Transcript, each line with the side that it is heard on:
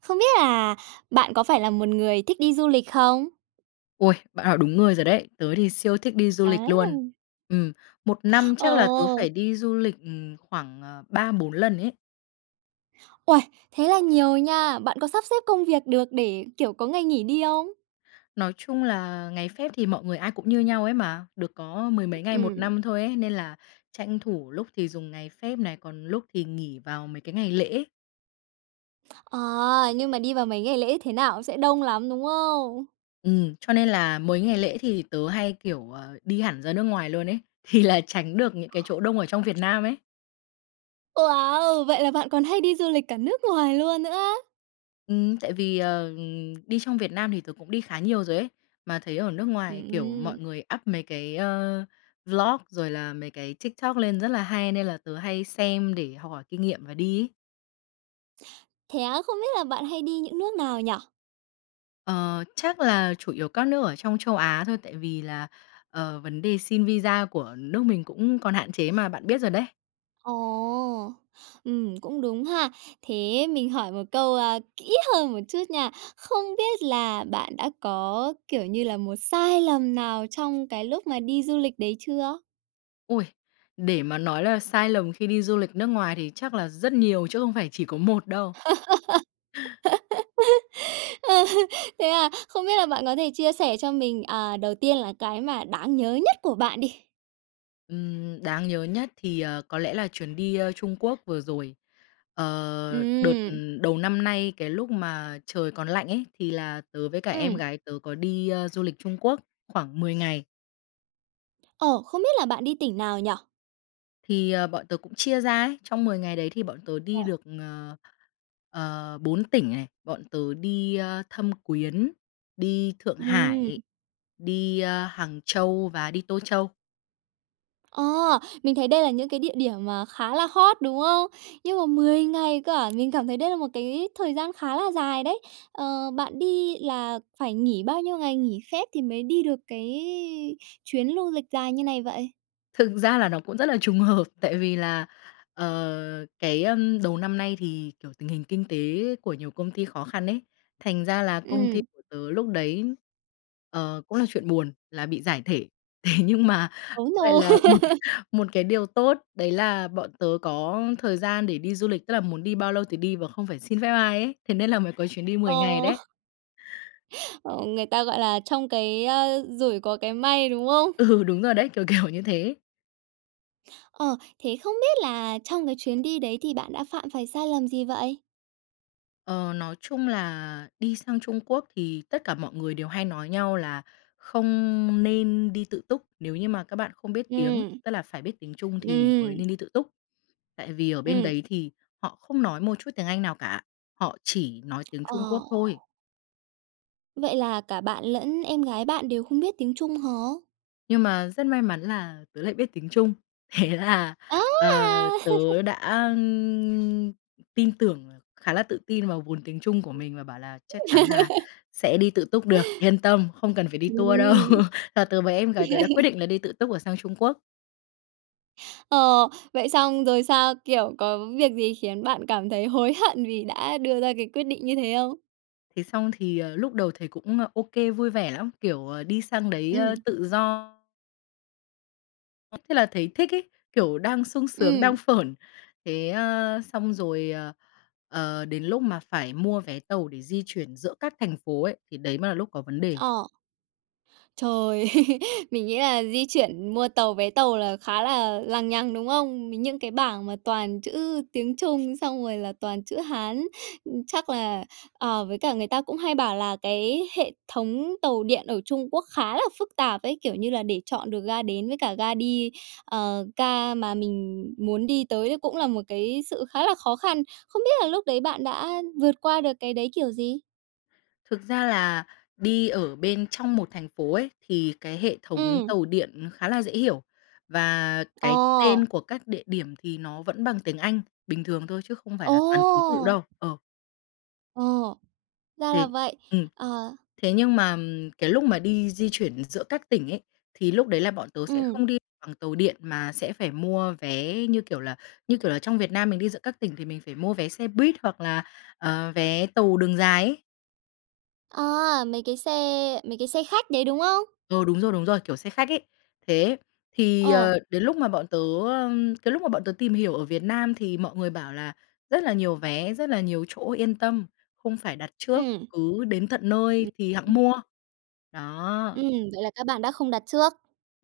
right: Không biết là bạn có phải là một người thích đi du lịch không?
left: Ôi, bạn hỏi đúng người rồi đấy! Tớ thì siêu thích đi du lịch luôn.
right: Á.
left: Ừm, một năm chắc là tớ phải
right: Ồ!
left: đi du lịch, ừm, khoảng, à, 3-4 lần ấy.
right: Ôi, thế là nhiều nha! Bạn có sắp xếp công việc được để, kiểu, có ngày nghỉ đi không?
left: Nói chung là ngày phép thì mọi người ai cũng như nhau ấy mà, được có mười mấy ngày một
right: Ừm.
left: năm thôi ấy, nên là tranh thủ lúc thì dùng ngày phép này, còn lúc thì nghỉ vào mấy cái ngày lễ.
right: À! Nhưng mà đi vào mấy ngày lễ thế nào cũng sẽ đông lắm, đúng không?
left: Ừm, cho nên là mấy ngày lễ thì tớ hay, kiểu, ờ, đi hẳn ra nước ngoài luôn ấy, thì là tránh được những cái chỗ đông ở trong Việt Nam ấy.
right: Wow! Vậy là bạn còn hay đi du lịch cả nước ngoài luôn nữa á?
left: Ừm, tại vì, ờ, đi trong Việt Nam thì tớ cũng đi khá nhiều rồi ấy. Mà thấy ở nước ngoài, kiểu, mọi
right: Ừm.
left: người up mấy cái ơ vlog rồi là mấy cái TikTok lên rất là hay nên là tớ hay xem để học hỏi kinh nghiệm và đi ấy.
right: Thế á? Không biết là bạn hay đi những nước nào nhỉ?
left: Ờ, chắc là chủ yếu các nước ở trong châu Á thôi, tại vì là, ờ, vấn đề xin visa của nước mình cũng còn hạn chế mà, bạn biết rồi đấy.
right: Ồ! Ừm, cũng đúng ha! Thế, mình hỏi một câu, ơ, kỹ hơn một chút nha. Không biết là bạn đã có, kiểu như là, một sai lầm nào trong cái lúc mà đi du lịch đấy chưa?
left: Ôi, để mà nói là sai lầm khi đi du lịch nước ngoài thì chắc là rất nhiều chứ không phải chỉ có một đâu.
right: Ơ, thế à? Không biết là bạn có thể chia sẻ cho mình, à, đầu tiên là cái mà đáng nhớ nhất của bạn đi.
left: Ừm, đáng nhớ nhất thì, ờ, có lẽ là chuyến đi, ơ, Trung Quốc vừa rồi. Ờ, đợt
right: Ừm.
left: đầu năm nay, cái lúc mà trời còn lạnh ấy, thì là tớ với cả em
right: Ừm.
left: gái tớ có đi, ơ, du lịch Trung Quốc khoảng 10 ngày.
right: Ồ, không biết là bạn đi tỉnh nào nhỉ?
left: Thì bọn tớ cũng chia ra ấy, trong 10 ngày đấy thì bọn tớ đi
right: Ồ.
left: được, ờ, ờ 4 tỉnh này. Bọn tớ đi, ơ, Thâm Quyến, đi Thượng
right: Ừm.
left: Hải, đi, ơ, Hàng Châu và đi Tô Châu.
right: Ờ, mình thấy đây là những cái địa điểm mà khá là hot đúng không? Nhưng mà 10 ngày cơ à, mình cảm thấy đây là một cái thời gian khá là dài đấy. Ờ, bạn đi là phải nghỉ bao nhiêu ngày nghỉ phép thì mới đi được cái chuyến lu lịch dài như này vậy?
left: Thực ra là nó cũng rất là trùng hợp, tại vì là, ờ, cái, ơm, đầu năm nay thì, kiểu, tình hình kinh tế của nhiều công ty khó khăn ấy, thành ra là công ty
right: Ừm.
left: của tớ lúc đấy, ờ, cũng là chuyện buồn là bị giải thể. Thế nhưng mà
right: Ố,
left: lại
right: nô.
left: là một một cái điều tốt, đấy là bọn tớ có thời gian để đi du lịch, tức là muốn đi bao lâu thì đi và không phải xin phép ai ấy, thế nên là mới có chuyến đi 10 ngày
right: Ồ.
left: đấy.
right: Ờ, người ta gọi là trong cái, ơ, rủi có cái may, đúng không?
left: Ừ, đúng rồi đấy, kiểu, kiểu như thế.
right: Ờ, thế không biết là trong cái chuyến đi đấy thì bạn đã phạm phải sai lầm gì vậy?
left: Ờ, nói chung là đi sang Trung Quốc thì tất cả mọi người đều hay nói nhau là, không nên đi tự túc nếu như mà các bạn không biết tiếng,
right: Ừm.
left: tức là phải biết tiếng Trung thì mới
right: Ừm.
left: nên đi tự túc. Tại vì ở bên
right: Ừm.
left: đấy thì họ không nói một chút tiếng Anh nào cả. Họ chỉ nói tiếng
right: Ờ.
left: Trung Quốc thôi.
right: Vậy là cả bạn lẫn em gái bạn đều không biết tiếng Trung hả?
left: Nhưng mà rất may mắn là tớ lại biết tiếng Trung. Thế là,
right: Á,
left: ờ,
right: a!
left: tớ đã, ừm, tin tưởng khá là tự tin vào vốn tiếng Trung của mình và bảo là chắc chắn là sẽ đi tự túc được yên tâm, không cần phải đi tour đâu.
right: Ừm.
left: Và tớ với em gái tớ đã quyết định là đi tự túc, ờ, sang Trung Quốc.
right: Ờ, vậy xong rồi sao? Kiểu, có việc gì khiến bạn cảm thấy hối hận vì đã đưa ra cái quyết định như thế không?
left: Thế xong thì, ờ, lúc đầu thấy cũng ô kê, vui vẻ lắm, kiểu, đi sang đấy, ơ,
right: Ừm.
left: tự do. Thế là thấy thích ấy, kiểu đang sung sướng, đang
right: Ừm.
left: phởn. Thế, ơ, xong rồi, ờ, ờ, đến lúc mà phải mua vé tàu để di chuyển giữa các thành phố ấy, thì đấy mới là lúc có vấn đề.
right: Ờ. Trời! Mình nghĩ là di chuyển, mua tàu vé tàu là khá là lằng nhằng, đúng không? Những cái bảng mà toàn chữ tiếng Trung xong rồi là toàn chữ Hán. Chắc là ờ, với cả người ta cũng hay bảo là cái hệ thống tàu điện ở Trung Quốc khá là phức tạp ấy, kiểu, như là để chọn được ga đến với cả ga đi, ờ, ga mà mình muốn đi tới đấy cũng là một cái sự khá là khó khăn. Không biết là lúc đấy bạn đã vượt qua được cái đấy kiểu gì?
left: Thực ra là đi ở bên trong một thành phố ấy, thì cái hệ thống
right: Ừm.
left: tàu điện khá là dễ hiểu. Và
right: Ờ.
left: cái tên của các địa điểm thì nó vẫn bằng tiếng Anh bình thường thôi, chứ không phải là toàn ký tự
right: Ồ!
left: đâu. Ờ.
right: Ồ, ra là
left: Thì
right: vậy.
left: ừm.
right: Ờ.
left: Thế nhưng mà cái lúc mà đi di chuyển giữa các tỉnh ấy, thì lúc đấy là bọn tớ sẽ
right: Ừm.
left: không đi bằng tàu điện mà sẽ phải mua vé. Như kiểu là, như kiểu là, trong Việt Nam mình đi giữa các tỉnh thì mình phải mua vé xe buýt hoặc là, ờ, vé tàu đường dài ấy.
right: À, mấy cái xe mấy cái xe khách đấy, đúng không?
left: Ừ, đúng rồi, đúng rồi, kiểu xe khách ấy. Thế, thì,
right: Ồ.
left: ờ, đến lúc mà bọn tớ, ơ, cái lúc mà bọn tớ tìm hiểu ở Việt Nam thì mọi người bảo là rất là nhiều vé, rất là nhiều chỗ, yên tâm, không phải đặt trước,
right: Ừm.
left: cứ đến tận nơi thì hẵng
right: [unintelligible]
left: mua. Đó.
right: Ừm, vậy là các bạn đã không đặt trước.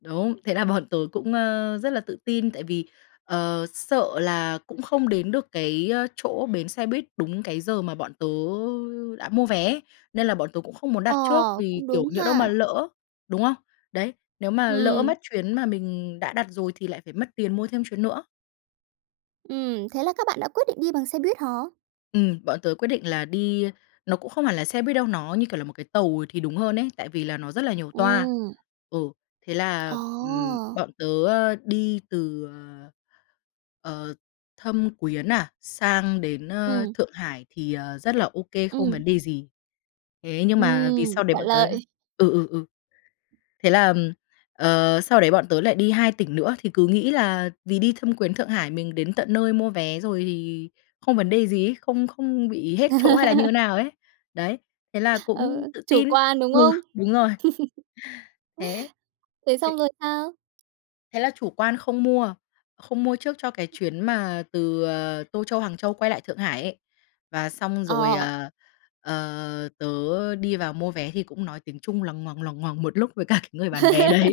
left: Đúng. Thế là bọn tớ cũng, ơ, rất là tự tin, tại vì, ờ, sợ là cũng không đến được cái chỗ bến xe buýt đúng cái giờ mà bọn tớ đã mua vé, nên là bọn tớ cũng không muốn đặt
right: Ờ,
left: trước vì,
right: cũng
left: kiểu,
right: đúng
left: nhỡ đâu mà
right: ha.
left: lỡ, đúng không? Đấy, nếu mà lỡ
right: Ừm.
left: mất chuyến mà mình đã đặt rồi thì lại phải mất tiền mua thêm chuyến nữa.
right: Ừm, thế là các bạn đã quyết định đi bằng xe buýt hả?
left: Ừm, bọn tớ quyết định là đi nó cũng không hẳn là xe buýt đâu, nó, như kiểu, là một cái tàu thì đúng hơn ấy, tại vì là nó rất là nhiều toa.
right: Ừm.
left: Ừ, thế là,
right: Ờ.
left: ừm, bọn tớ, ơ, đi từ, ờ, ờ, Thâm Quyến à, sang đến, ơ,
right: Ừm.
left: Thượng Hải thì, ờ, rất là ô kê, không vấn
right: Ừm.
left: đề gì. Thế nhưng mà vì
right: Ừm,
left: sau đấy
right: thuận
left: bọn tớ
right: lợi.
left: ừ, ừ, ừ. Thế là, ờm, ờ, sau đấy bọn tớ lại đi 2 tỉnh nữa thì cứ nghĩ là vì đi Thâm Quyến Thượng Hải mình đến tận nơi mua vé rồi thì không vấn đề gì ấy, không không bị hết chỗ hay là như nào ấy. Đấy, thế là cũng
right: Ờ,
left: tự
right: chủ
left: tin.
right: quan đúng
left: Ừ,
right: không?
left: đúng rồi. Thế
right: Thế
left: ê
right: xong rồi sao?
left: thế là chủ quan không mua. Không mua trước cho cái chuyến mà từ, ờ, Tô Châu, Hàng Châu quay lại Thượng Hải ấy. Và xong rồi,
right: Ờ.
left: ờ, ờ, tớ đi vào mua vé thì cũng nói tiếng Trung loằng ngoằng, loằng ngoằng một lúc với cả cái người bán vé đấy.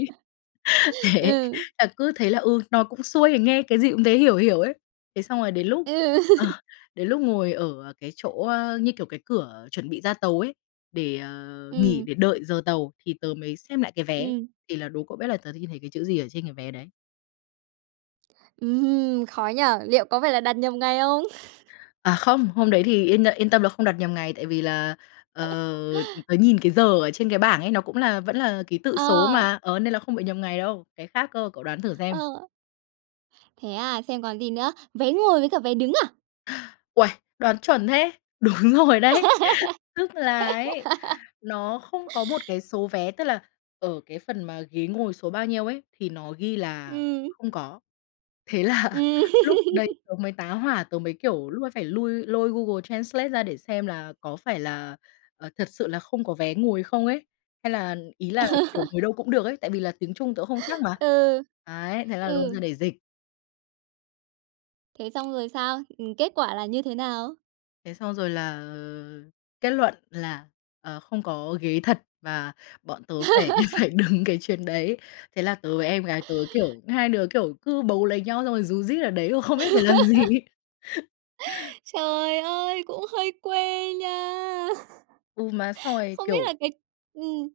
left: Thế,
right: Ừ.
left: là cứ thế là, ừ, nó cũng xuôi thì nghe cái gì cũng thấy hiểu hiểu ấy. Thế xong rồi đến lúc,
right: Ừ.
left: ờ, đến lúc ngồi ở cái chỗ, ơ, như kiểu, cái cửa chuẩn bị ra tàu ấy, để, ờ, nghỉ
right: Ừm.
left: để đợi giờ tàu, thì tớ mới xem lại cái vé,
right: Ừm.
left: thì là đố cậu biết là tớ đ nhìn thấy cái chữ gì ở trên cái vé đấy?
right: Ừm, khó nhỉ. Liệu có phải là đặt nhầm ngày không?
left: À, không, hôm đấy thì yên yên tâm là không đặt nhầm ngày tại vì là, ờ, tớ nhìn cái giờ ở trên cái bảng ấy, nó cũng là vẫn là ký tự số
right: Ờ.
left: mà, ờ, nên là không bị nhầm ngày đâu. Cái khác cơ, cậu đoán thử
right: Ờ.
left: xem.
right: Thế à, xem còn gì nữa, vé ngồi với cả vé đứng à?
left: Uầy, đoán chuẩn thế! Đúng rồi đấy. Tức là ấy, nó không có một cái số vé, tức là ở cái phần mà ghế ngồi số bao nhiêu ấy, thì nó ghi là
right: Ừm.
left: không có. Thế là
right: Ừm.
left: lúc đấy tớ mới tá hỏa, tớ mới, kiểu, lúc ấy phải lui lôi Google Translate ra để xem là có phải là, ờ, thật sự là không có vé ngồi không ấy, hay là ý là, kiểu, ngồi đâu cũng được ấy, tại vì là tiếng Trung tớ không chắc mà.
right: Ừ,
left: Đấy, thế là lôi
right: ừ.
left: ra để dịch.
right: Thế xong rồi sao? Ừm, kết quả là như thế nào?
left: Thế xong rồi là, ờ, kết luận là, ờ, không có ghế thật và bọn tớ phải phải đứng cái chuyến đấy. Thế là tớ với em gái tớ, kiểu, hai đứa, kiểu, cứ bấu lấy nhau, xong rồi rú rít ở đấy và không biết phải làm gì ấy.
right: Trời ơi, cũng hơi quê nha!
left: Ừ, mà xong rồi,
right: Không biết
left: kiểu
right: là cái ừm.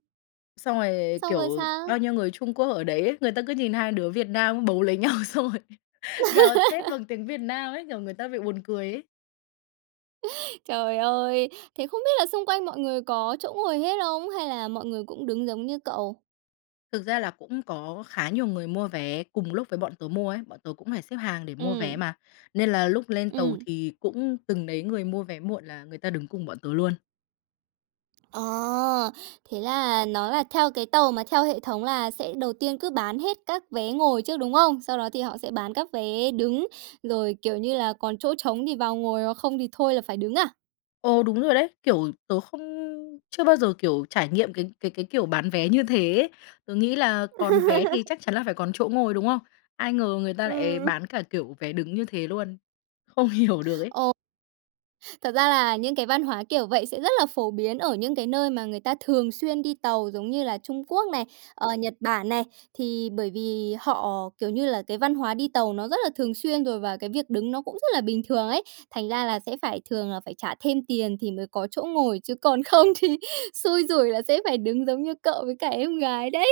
left: xong rồi,
right: Xong rồi
left: kiểu, bao
right: sao?
left: nhiêu người Trung Quốc ở đấy ấy, người ta cứ nhìn hai đứa Việt Nam bấu lấy nhau, xong rồi gào thét bằng tiếng Việt Nam ấy, kiểu, người ta bị buồn cười ấy.
right: Trời ơi! Thế không biết là xung quanh mọi người có chỗ ngồi hết không, hay là mọi người cũng đứng giống như cậu?
left: Thực ra là cũng có khá nhiều người mua vé cùng lúc với bọn tớ mua ấy, bọn tớ cũng phải xếp hàng để mua vé
right: Ừm.
left: mà. Nên là lúc lên tàu
right: Ừm.
left: thì cũng từng đấy người mua vé muộn là người ta đứng cùng bọn tớ luôn.
right: À! Thế là nó là theo cái tàu mà theo hệ thống là sẽ đầu tiên cứ bán hết các vé ngồi trước, đúng không? Sau đó thì họ sẽ bán các vé đứng, rồi, kiểu như là, còn chỗ trống thì vào ngồi hoặc không thì thôi là phải đứng à?
left: Ồ, đúng rồi đấy. Kiểu tớ không chưa bao giờ, kiểu, trải nghiệm cái cái cái kiểu bán vé như thế ấy. Tớ nghĩ là còn vé thì chắc chắn là phải còn chỗ ngồi, đúng không? Ai ngờ người ta lại
right: Ừm.
left: bán cả kiểu vé đứng như thế luôn. Không hiểu được ấy.
right: Ồ. Thật ra là những cái văn hóa kiểu vậy sẽ rất là phổ biến ở những cái nơi mà người ta thường xuyên đi tàu giống như là Trung Quốc này, ờ, Nhật Bản này. Thì bởi vì họ kiểu như là cái văn hóa đi tàu nó rất là thường xuyên rồi, và cái việc đứng nó cũng rất là bình thường ấy, thành ra là sẽ phải thường là phải trả thêm tiền thì mới có chỗ ngồi chứ còn không thì xui rủi là sẽ phải đứng giống như cậu với cả em gái đấy.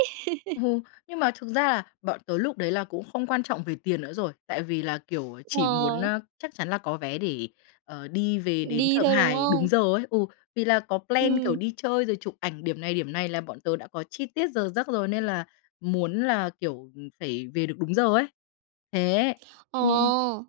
left: Ừ. Nhưng mà thực ra là bọn tớ lúc đấy là cũng không quan trọng về tiền nữa rồi. Tại vì là, kiểu, chỉ muốn,
right: Ờ.
left: ơ, chắc chắn là có vé để, ờ, đi về đến
right: Đi
left: Thượng
right: thôi, đúng
left: Hải đúng
right: không?
left: giờ ấy. Ừ, vì là có plan, kiểu,
right: Ừm.
left: đi chơi rồi chụp ảnh điểm này, điểm này, là bọn tớ đã có chi tiết giờ giấc rồi nên là muốn là, kiểu, phải về được đúng giờ ấy. Thế, nh
right: Ồ!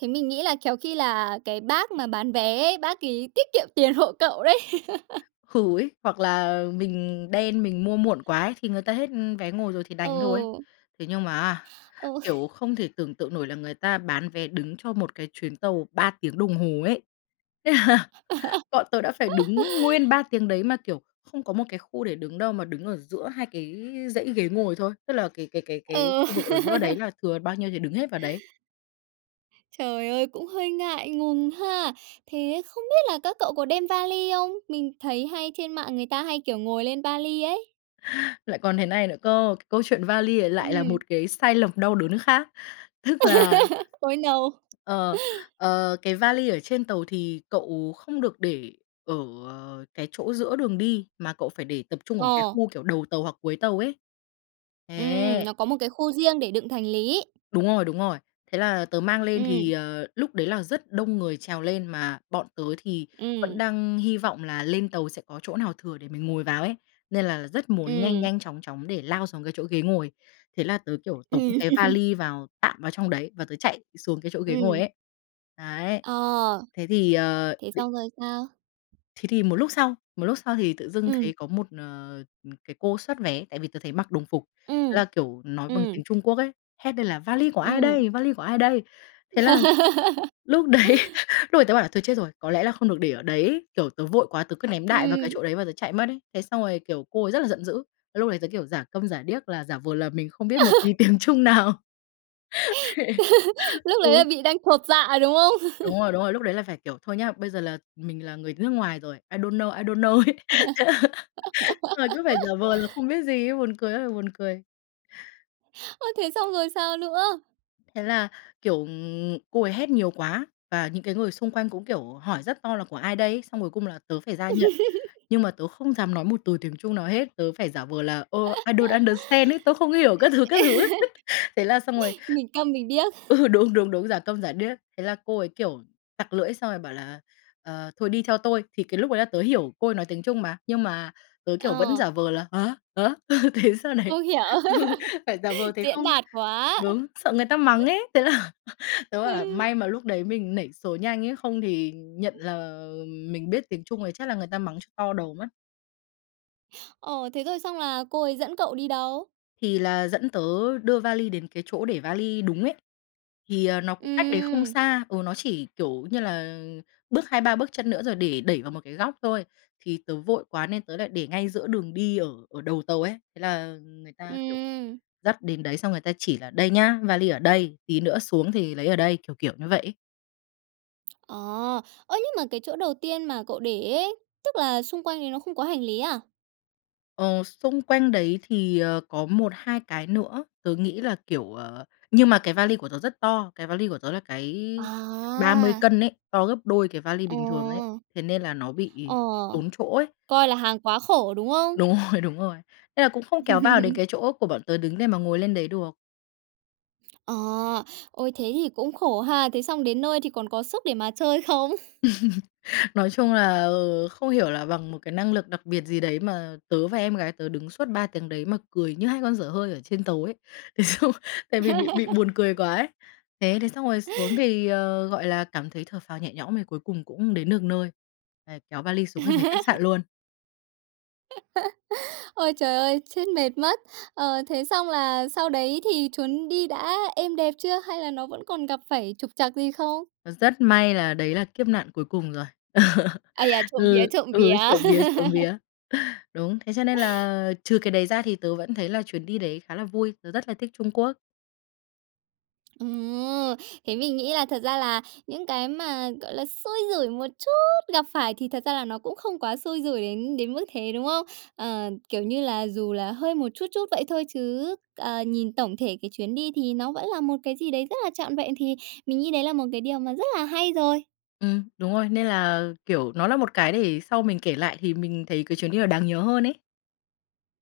right: Thế mình nghĩ là khéo khi là cái bác mà bán vé ấy, bác ấy tiết kiệm tiền hộ cậu đấy.
left: Ừ ấy, hoặc là mình đen, mình mua muộn quá ấy, thì người ta hết vé ngồi rồi thì đành thôi.
right: Ừ.
left: Thế nhưng mà á,
right: Ừ.
left: kiểu, không thể tưởng tượng nổi là người ta bán vé đứng cho một cái chuyến tàu 3 tiếng đồng hồ ấy. Thế là bọn tớ đã phải đứng nguyên 3 tiếng đấy mà, kiểu, không có một cái khu để đứng đâu, mà đứng ở giữa hai cái dãy ghế ngồi thôi. Tức là cái cái cái cái
right: Ừ.
left: khu vực ở giữa đấy là thừa bao nhiêu thì đứng hết vào đấy.
right: Trời ơi, cũng hơi ngại ngùng ha! Thế không biết là các cậu có đem va li không? Mình thấy hay trên mạng người ta hay, kiểu, ngồi lên va li ấy.
left: Lại còn thế này nữa cơ, cái câu chuyện va li này lại là
right: Ừm.
left: một cái sai lầm đau đớn khác. Tức là
right: Ôi, no!
left: ờ, ờ, cái va li ở trên tàu thì cậu không được để ở, à, cái chỗ giữa đường đi, mà cậu phải để tập trung ở một cái
right: Ờ.
left: khu kiểu đầu tàu hoặc cuối tàu ấy.
right: Ừm,
left: Thế.
right: nó có một cái khu riêng để đựng thành lý.
left: Đúng rồi, đúng rồi. Thế là tớ mang lên thì,
right: Ừm.
left: ờ, lúc đấy là rất đông người trèo lên mà bọn tớ thì vẫn
right: Ừm.
left: đang hy vọng là lên tàu sẽ có chỗ nào thừa để mình ngồi vào ấy, nên là rất muốn nhanh
right: Ừm.
left: nhanh chóng chóng để lao xuống cái chỗ ghế ngồi. Thế là tớ, kiểu, tống cái va
right: Ừm.
left: li vào tạm vào trong đấy, và tớ chạy xuống cái chỗ ghế ngồi
right: Ừm.
left: ấy. Đấy.
right: Ờ,
left: Thế thì, ờ,
right: thế
left: b
right: xong rồi sao?
left: Thế thì một lúc sau một lúc sau thì tự dưng thấy
right: Ừm.
left: có một, ờ, ừ, cái cô soát vé, tại vì tớ thấy mặc đồng phục, thế
right: Ừm.
left: là, kiểu, nói bằng
right: Ừm.
left: tiếng Trung Quốc ấy, hét lên là "Va li của ai
right: Ừm.
left: đây, va li của ai đây?". Thế là lúc đấy lúc ấy tớ bảo là "Thôi chết rồi, có lẽ là không được để ở đấy" ấy. Kiểu tớ vội quá tớ cứ ném đại vào
right: Ừm.
left: cái chỗ đấy và tớ chạy mất ấy. Thế xong rồi, kiểu, cô ấy rất là giận dữ. Thế lúc đấy tớ, kiểu, giả câm giả điếc, là giả vờ là mình không biết một tí tiếng Trung nào.
right: Lúc đấy
left: Ừ.
right: là bị đang chột dạ, đúng không?
left: Đúng rồi, đúng rồi, lúc đấy là phải kiểu thôi nhá, bây giờ là mình là người nước ngoài rồi, I don't know, I don't know ấy. Xong rồi cứ phải giả vờ là không biết gì ấy. Buồn cười ơi là buồn cười.
right: Ơ, thế xong rồi sao nữa?
left: Thế là, kiểu, ừm, cô ấy hét nhiều quá, và những cái người xung quanh cũng, kiểu, hỏi rất to là "Của ai đây?" ấy, xong cuối cùng là tớ phải ra nhận. Nhưng mà tớ không dám nói một từ tiếng Trung nào hết, tớ phải giả vờ là "Ơ, I don't understand" ấy, tôi không hiểu các thứ, các thứ ấy. Thế là xong rồi
right: Mình câm, mình điếc.
left: ừ, đúng, đúng, đúng, giả câm giả điếc. Thế là cô ấy kiểu tặc lưỡi xong rồi bảo là "Ờ, thôi đi theo tôi." Thì cái lúc ấy là tớ hiểu, cô ấy nói tiếng Trung mà, nhưng mà tớ, kiểu, vẫn
right: Ờ.
left: giả vờ là "Hả, hả?". Thế sau này
right: Không hiểu.
left: ừ, phải giả vờ thế
right: Diễn
left: không
right: đạt quá!
left: đúng, sợ người ta mắng ấy. Thế là tớ bảo là
right: Ừ.
left: "May mà lúc đấy mình nảy số nhanh," ấy "không thì nhận là mình biết tiếng Trung thì chắc là người ta mắng cho to đầu mất."
right: Ồ, thế thôi xong là cô ấy dẫn cậu đi đâu?
left: Thì là dẫn tớ đưa vali đến cái chỗ để vali đúng ấy, thì, ờ, nó cũng cách đấy không
right: Ừm.
left: xa. Ừ, nó chỉ, kiểu, như là bước 2-3 bước chân nữa, rồi để đẩy vào một cái góc thôi, thì tớ vội quá nên tớ lại để ngay giữa đường đi ở ở đầu tàu ấy. Thế là người ta, kiểu,
right: Ừm.
left: dắt đến đấy xong người ta chỉ là "Đây nhá, vali ở đây, tí nữa xuống thì lấy ở đây." Kiểu, kiểu, như vậy ấy.
right: Ờ. Ơ, nhưng mà cái chỗ đầu tiên mà cậu để ấy, tức là xung quanh đấy nó không có hành lý à?
left: Ờ, xung quanh đấy thì, ờ, có 1-2 cái nữa, tớ nghĩ là kiểu, ờ, nhưng mà cái vali của tớ rất to, cái vali của tớ là cái 30
right: À!
left: cân ấy, to gấp đôi cái vali
right: Ờ.
left: bình thường ấy, thế nên là nó bị
right: Ờ,
left: tốn chỗ ấy.
right: coi là hàng quá khổ, đúng không?
left: Đúng rồi, đúng rồi. Nên là cũng không kéo vào đến cái chỗ của bọn tớ đứng để mà ngồi lên đấy được.
right: Ờ. Ôi, thế thì cũng khổ ha! Thế xong đến nơi thì còn có sức để mà chơi không?
left: Nói chung là, ờ, không hiểu là bằng một cái năng lực đặc biệt gì đấy, mà tớ và em gái tớ đứng suốt 3 tiếng đấy mà cười như hai con dở hơi ở trên tàu ấy, thế xong tại vì bị bị buồn cười quá ấy. Thế thế xong rồi xuống thì, ờ, gọi là cảm thấy thở phào nhẹ nhõm, thì cuối cùng cũng đến được nơi. Đấy, kéo vali xuống cái về khách sạn luôn.
right: Ôi trời ơi, chết mệt mất! Ờ, thế xong là sau đấy thì chuyến đi đã êm đẹp chưa hay là nó vẫn còn gặp phải trục trặc gì không?
left: Rất may là đấy là kiếp nạn cuối cùng rồi.
right: Ai da! Trộm vía,
left: Ừ,
right: trộm
left: ừ,
right: vía!
left: trộm vía, trộm vía! Đúng, thế cho nên là trừ cái đấy ra thì tớ vẫn thấy là chuyến đi đấy khá là vui, tớ rất là thích Trung Quốc.
right: Ồ! Thế mình nghĩ là thật ra là những cái mà, gọi là, xui rủi một chút gặp phải thì thật ra là nó cũng không quá xui rủi đến đến mức thế, đúng không? Ờ, kiểu, như là dù là hơi một chút chút vậy thôi chứ, ờ, nhìn tổng thể cái chuyến đi thì nó vẫn là một cái gì đấy rất là trọn vẹn, thì mình nghĩ đấy là một cái điều mà rất là hay rồi.
left: Ừm, đúng rồi, nên là, kiểu, nó là một cái để sau mình kể lại thì mình thấy cái chuyến đi nó đáng nhớ hơn ấy.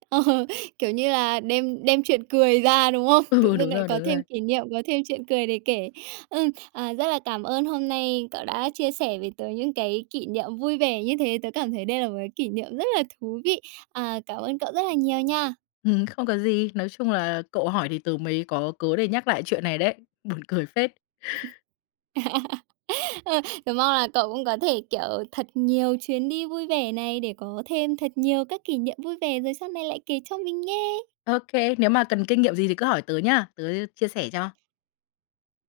right: Ờ, kiểu, như là đem đem chuyện cười ra, đúng không? Tự
left: Ừ,
right: dưng
left: đúng
right: lại
left: rồi,
right: có
left: đúng rồi.
right: thêm kỷ niệm, có thêm chuyện cười để kể. Ừm, à, rất là cảm ơn hôm nay cậu đã chia sẻ với tớ những cái kỷ niệm vui vẻ như thế, tớ cảm thấy đây là một cái kỷ niệm rất là thú vị. À, cảm ơn cậu rất là nhiều nha!
left: Ừm, không có gì. Nói chung là cậu hỏi thì tớ mới có cớ để nhắc lại chuyện này đấy, buồn cười phết!
right: Ờ, tớ mong là cậu cũng có thể, kiểu, thật nhiều chuyến đi vui vẻ này để có thêm thật nhiều các kỷ niệm vui vẻ rồi sau này lại kể cho mình nghe!
left: Ô kê, nếu mà cần kinh nghiệm gì thì cứ hỏi tớ nhá, tớ, ư, chia sẻ cho.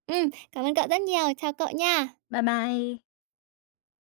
right: Ừm, cảm ơn cậu rất nhiều. Chào cậu nha!
left: Bye bye!